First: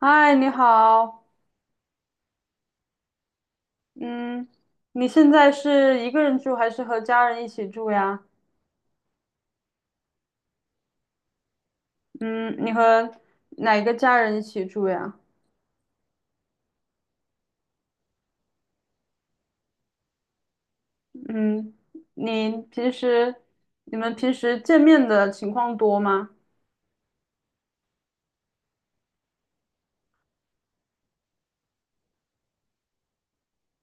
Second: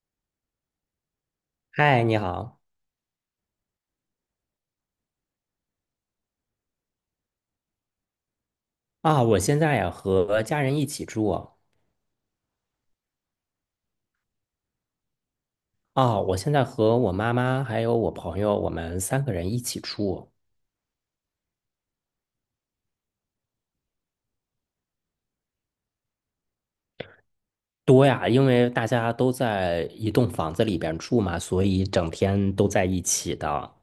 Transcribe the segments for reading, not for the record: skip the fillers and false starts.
嗨，你好，嗨，你好嗯，你现在是一个人住还是和家人一起住呀？啊！我现在呀和家人一起住哦。嗯，哪个家人一起住呀？啊，我现在和我妈妈还有我朋友，我们三个人一起住。嗯，你平时你们平时见面的情况多吗？多呀，因为大家都在一栋房子里边住嘛，所以整天都在一起的。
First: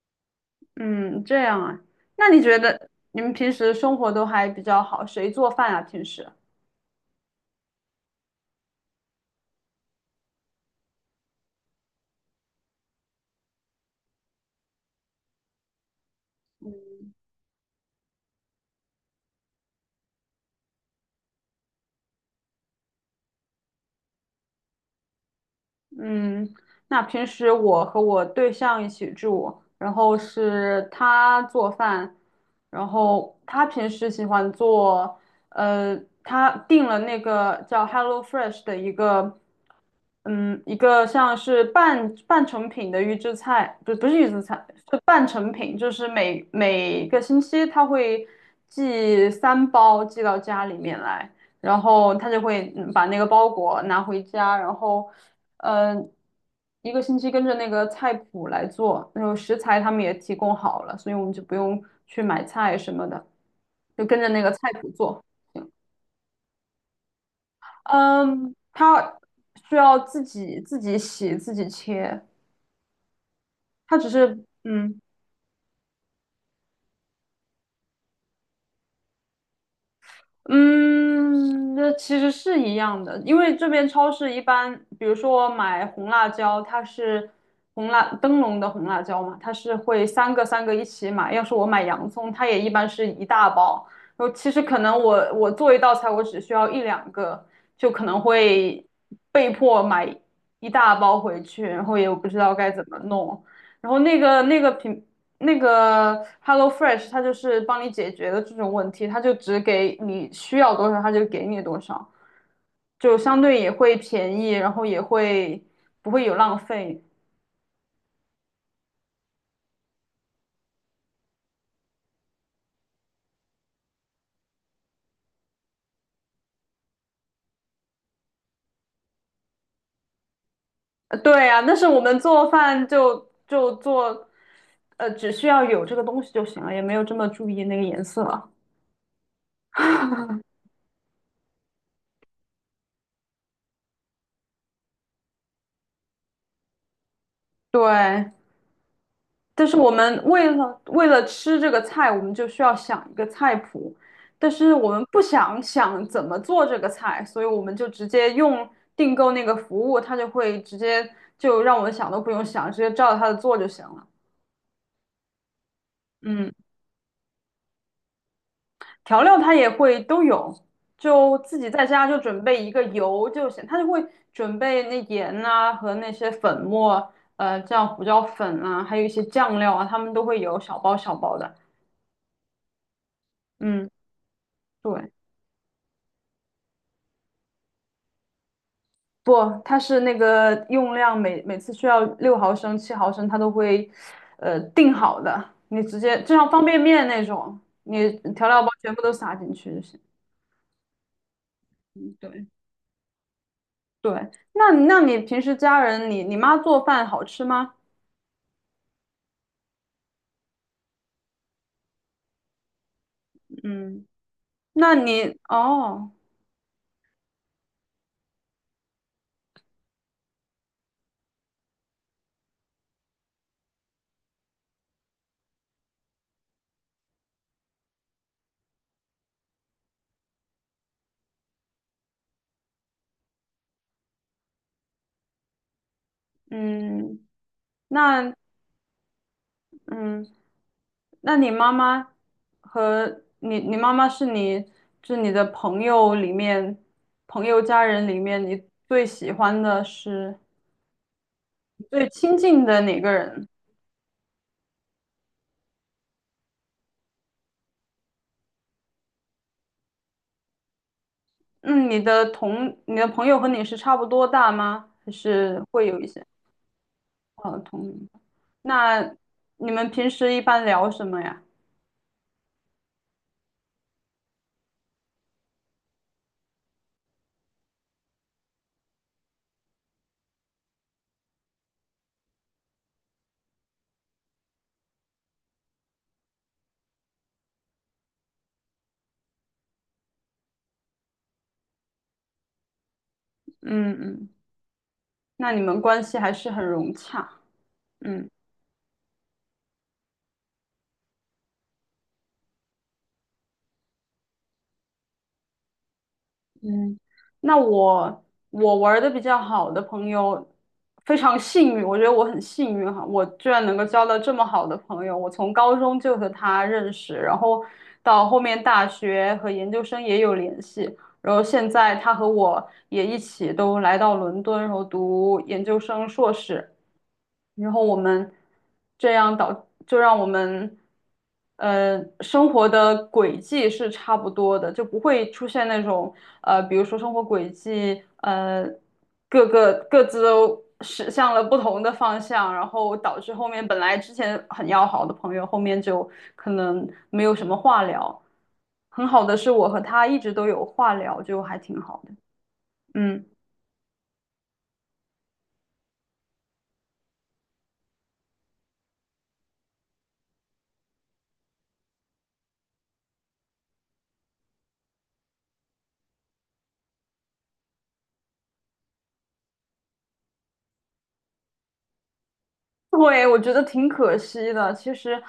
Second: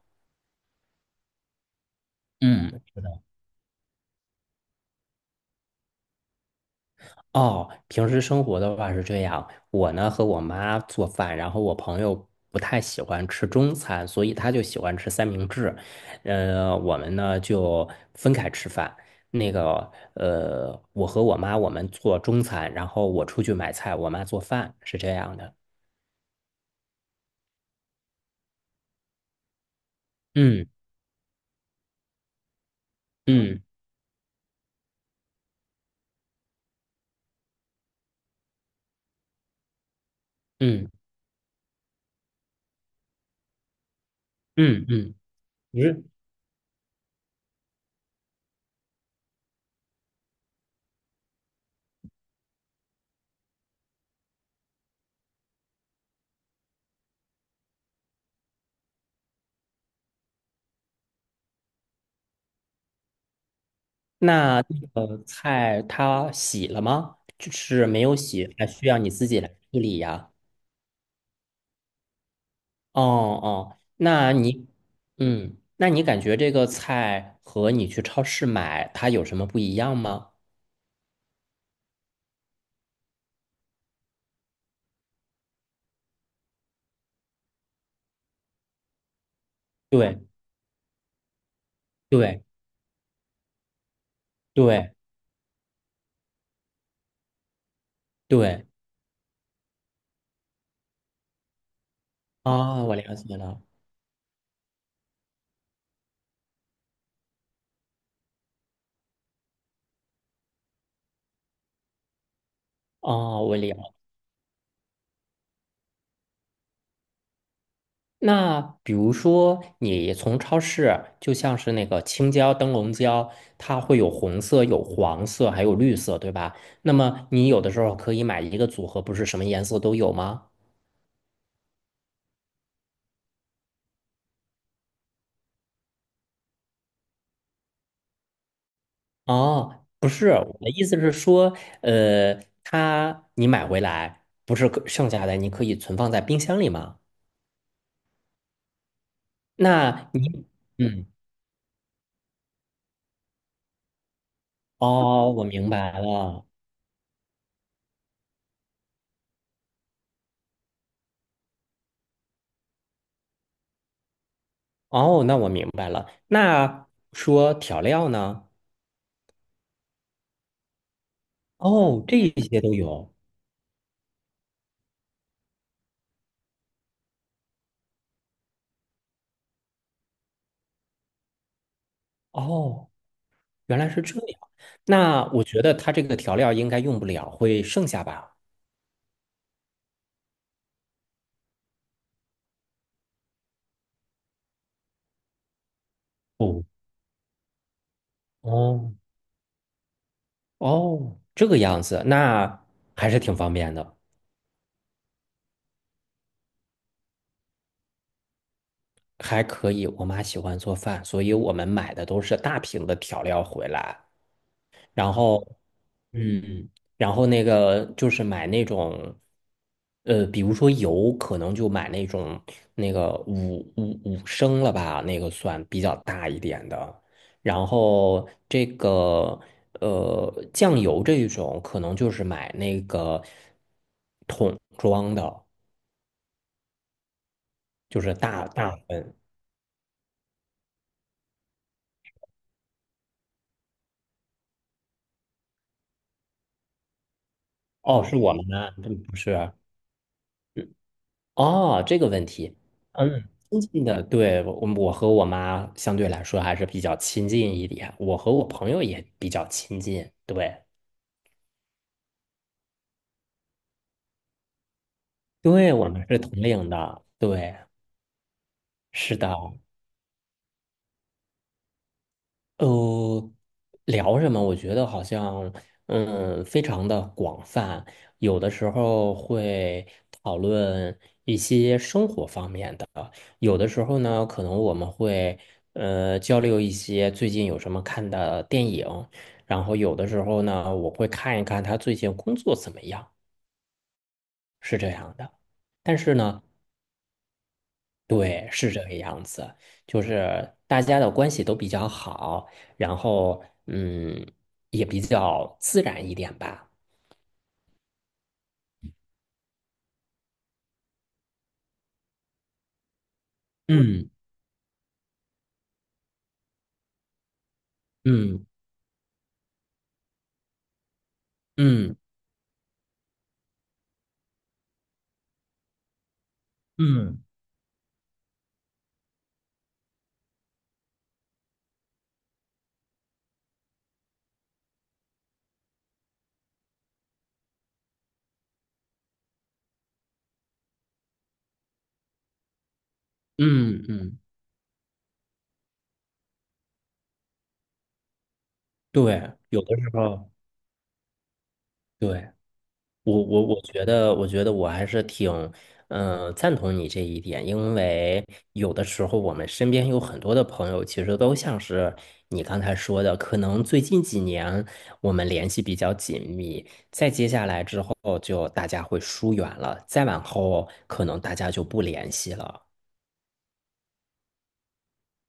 嗯，这样啊，那你觉嗯，得你们平时生活都还比较好，谁做饭啊？平时？哦，平时生活的话是这样，我呢和我妈做饭，然后我朋友不太喜欢吃中餐，所以他就喜欢吃三明治，我们呢就分开吃饭。那个，我和我妈我们做中餐，然后我出去买菜，我妈做饭，是这样的。嗯，那平时我和我对象一起住，然后嗯是他做饭，然后嗯他平时喜欢做，呃，他订了那个叫 HelloFresh 的一个，嗯，一嗯个像是半成品的预制菜，不是预制菜，嗯是嗯，半成品，就嗯。是每个星期他会寄三包寄到家里面来。然后他就会把那个包裹拿回家，然后，嗯，一个星期跟着那个菜谱来做，然后食材他们也提供好了，所以我们就不用去买菜什么的，就跟着那个那菜谱那做。个菜它洗了吗？就是没有洗，嗯，还需要你他自己来需处要理自呀。己自己洗自己切，哦哦，他只是嗯。那你感觉这个菜和你去超市买它有什么不一样吗？嗯，那其实是一样的，因为这边超市一般，比如说我买红辣椒，它是红辣灯笼的红辣椒嘛，它是会对三个三个一起买。要是我买洋葱，对它也一般是一大包。然后其实可对能我做一道菜，我只需要一两个，就可能对，会被迫买一大包回去，然后也不知道该啊，怎我么了解弄。了。然后那个那个品那个 HelloFresh，它就是帮你解决的这种问题，它就只给你需要多少，它就给你多少，就相哦，我对也会了。便宜，然后也会不会有浪费。那比如说，你从超市，就像是那个青椒、灯笼椒，它会有红色、有黄色，还有绿色，对吧？那么你有的时候可以买一个组合，不是什么颜色都有吗？呃对啊，但是我们做饭就做，呃，只需要有这个东西就行了，也没有这么注意那个颜色。哦，不是，我的意思是说，它你买回来不是可剩下的，你可以存放在冰箱里吗？对，但是我那们你，为了为嗯，了吃这个菜，我们就需要想一个菜谱，但是我们不哦，我想明白想怎么了。做这个菜，所以我们就直接用订购那个服务，他就会直接就让我们想都不用想，直接照着他的做就行了。哦，那我明白了。嗯，那说调料呢？调料它也会都有，就自己在哦，家就这一准些备一都个有。油就行，它就会准备那盐啊和那些粉末，呃，这样胡椒粉啊，还有一些酱料啊，他们都会有小包小包的。哦，原来嗯，是这样。对。那我觉得它这个调料应该用不了，会剩下吧？不，它是那个用量每次需要六毫升、七毫升，它都会定好的。你直接就像方哦，便面那种，你调料包全哦，部都撒进去就行。哦，这个样子，嗯，对，那还是挺方便的。对，那那你平时家人，你妈做饭好吃吗？还可以，我妈喜欢做饭，所以我们买的都是大瓶的调料回来。嗯，那然你后，哦，嗯，然后那个就是买那种，比如说油，可能就买那种那个五升了吧，那个算比较大一点的。然后这个酱油这一种，可能就是买那个桶装的，嗯，就是那大大份。嗯，那你妈妈是你是你的朋友里面朋友家哦，人是里我面们你吗？嗯最不喜是。欢的是？嗯哦，这最个问亲题。近的哪个人？亲近的，对，我和我妈相对来说还是比较亲近一点，我和我朋友也比较亲近，对，嗯，你的朋友和你是差不多大吗？还是对，会我有们一是些同龄的，对，呃同龄的？那是的。你们平时一般聊什么呀？呃，聊什么？我觉得好像，非常的广泛，有的时候会讨论一些生活方面的，有的时候呢，可能我们会，交流一些最近有什么看的电影，然后有的时候呢，我会看一看他最近工作怎么样，嗯嗯，是这样的。那你们但关是系还呢，是很融洽。嗯对，是这个样子，就是大家的关系都比较好，然后也比较自然一点吧。嗯，那我玩的比较好的朋友非常幸运，我觉得我很幸运哈，我居然能够交嗯到这么好的朋友。我从高中就和他认识，然后到后嗯面大学和研究生也有联系。然后现在嗯他和我也一起都来到伦敦，然后读研究生、硕士。嗯然后我们这样导，就让我们生活的轨迹是差不多的，就不会出现那种呃，比如说生活轨迹各自都驶向了不同的方向，然后导致后面本嗯来之嗯，前很要好的朋友，后面就可能没有什么话聊。很好对，的是，有我的和时他一候直都有话聊，就还挺好的。对。我嗯，我我觉得，我觉得我还是挺，赞同你这一点，因为有的时候我们身边有很多的朋友，其实都像是你刚才说的，可能最近几年我们联系比较紧密，再接下来之后就大家会疏远了，再往后可能大家就不联系了。对，我觉得挺可惜的。其实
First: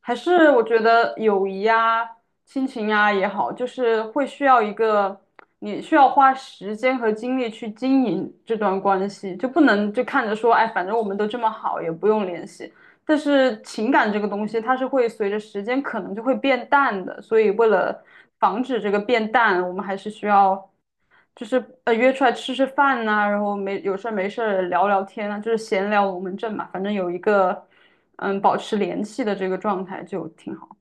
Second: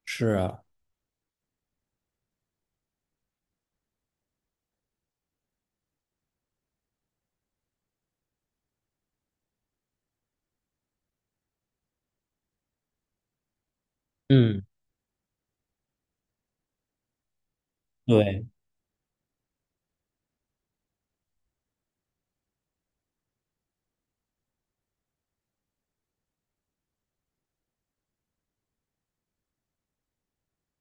还是是，我觉得友谊呀、亲情呀也好，就是会需要一个你需要花时间和精力去经营这段关系，就不能就看着说，哎，反正我们都这么好，也不用联系。但是情感这个东西，嗯，它是会随着时间可能就会变淡的，所以为了对。防止这个变淡，我们还是需要，就是约出来吃吃饭呐、然后没事儿聊聊天啊，就是闲聊龙门阵嘛，反正有一个保持联系的这个状态就挺好。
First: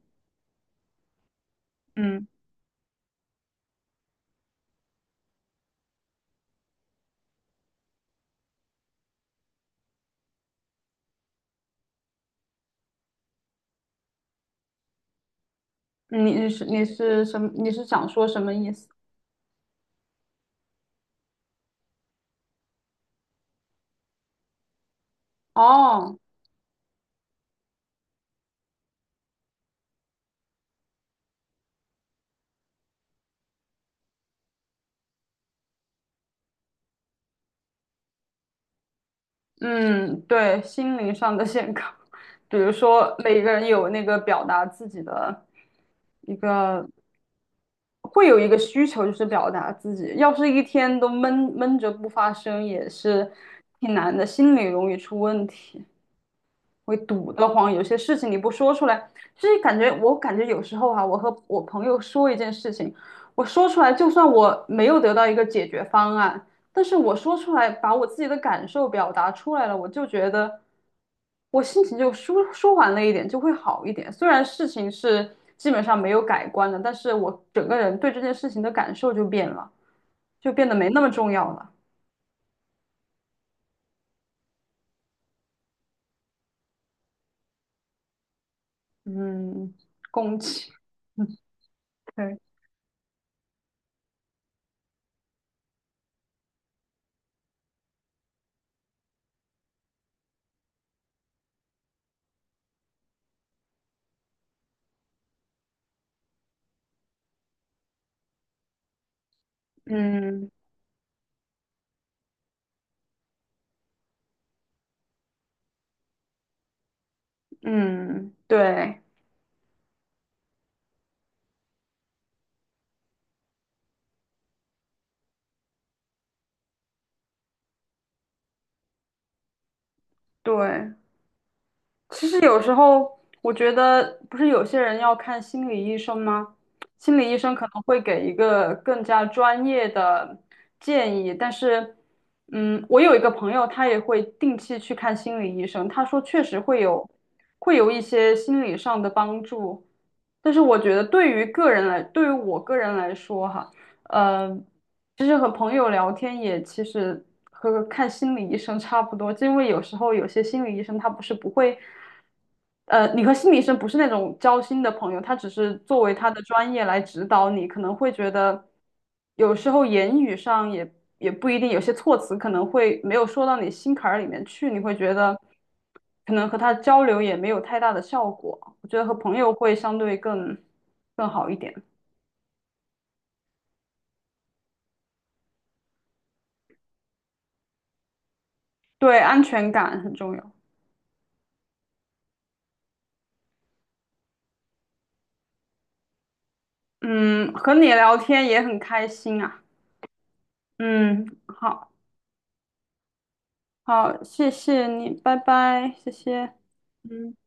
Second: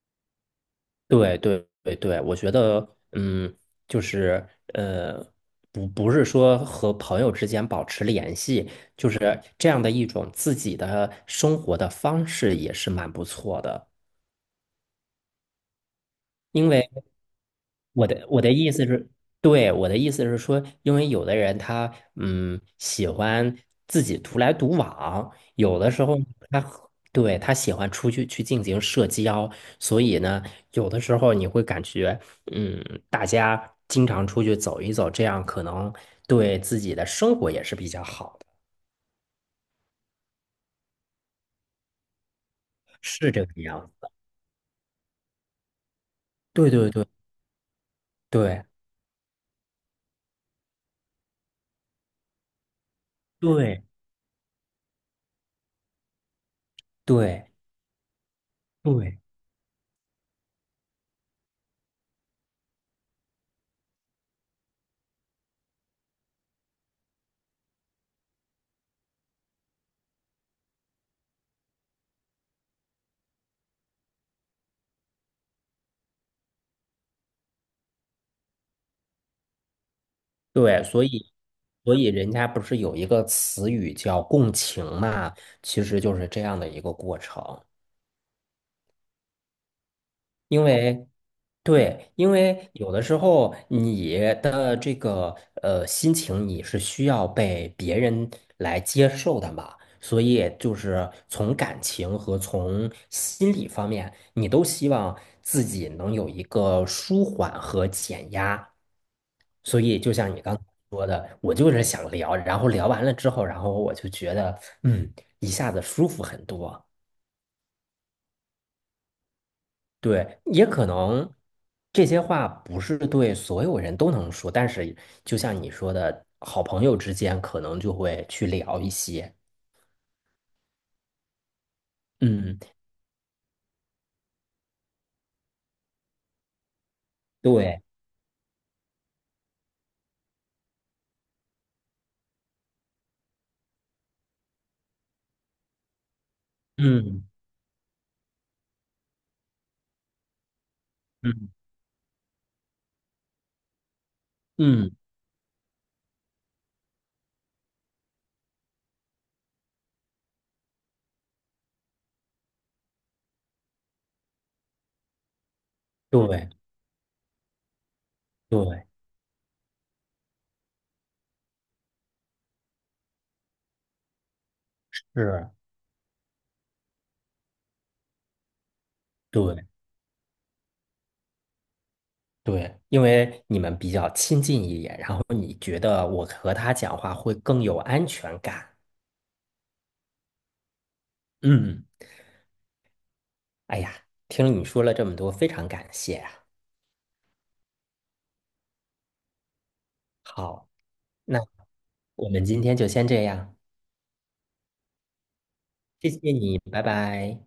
对对对对，嗯，我觉得，嗯，就是呃，不是说和朋友之间保持联系，就是这样的一种自己的生活的方式也是蛮不错的。因你为。是什么？你是想我的说什我么的意意思思？是，对，我的意思是说，因为有的人他喜欢自己独来独往，有的时哦。候他和对他喜欢出去去进行社交，所以呢，有的时候你会感觉嗯，大家经常出去走一走，这样可能对自己的生活也是比较好的，嗯，对，心灵上的健康，比如说是每这个个人有样那子。个表达自己的一对个，对对会有一个对需求，就是表达自己。要是一天都闷着不发声，也是对挺难的，心理容易出问题。会堵对得慌，有些事情你不说出来，对。就是感觉感觉有时候哈，我和我朋友说一件事情，我说出来，就算我没有得到一个解决方案，但是我说出来，把我自己的感受表达出来了，我就觉得我心情就舒缓了一点，就会好一点。虽然事情是基本上没有改观的，但是我整个人对这件事情的感受就变了，就变得对，没那么重要了。所以人家不是有一个词语叫共情嘛，其实就是这样的一个过程。嗯，共因情，为，嗯，对，因对，为有的时候你的这个心情你是需要被别人来接受的嘛，所以就是从感情和从心理方面，你都希望自己能有一个舒缓和减压。所以就像你嗯。刚才说的，我就是想聊，然后聊完了之后，然后我就觉得嗯，一下子舒服很多。嗯，对对，也可能这些话不是对所有人都能说，但是就像你说的，好朋友之间可能就会去聊一些。对，其实嗯，有时候我觉得，不是有些人要看心理医生吗？心理医生可对，能会给一个更加专业的建议，但是，嗯，我有一个朋友，他也会定期去看心理医生，他说确实会有嗯会有一些心理上的帮助，但是我觉得对于嗯个人来，对于我个人来说哈。呃，嗯，其实和朋友聊天也其实和看心理医生差不多，就因为有时候有些心理医生他不是不会，呃，你和心理医生不是那种交心的朋友，他只是作为他的对专业来指导你，可能会觉得对有时候言语上也也不一定，有些措辞可能会没有说到你心坎儿里面去，你会觉得是，可能和他交流也没有太大的效果，我觉得和朋友对会相对更好一点，对，因为你们比较亲近一点，然后你觉得我和他讲话会更有安全感。对，安全感很重要。嗯，哎呀，听你说了这么多，非常感谢啊。嗯，和你聊天也很开心啊。好，嗯，那好，我们今天就先这样，好，谢谢你，拜拜，谢谢谢谢。你，拜嗯。拜。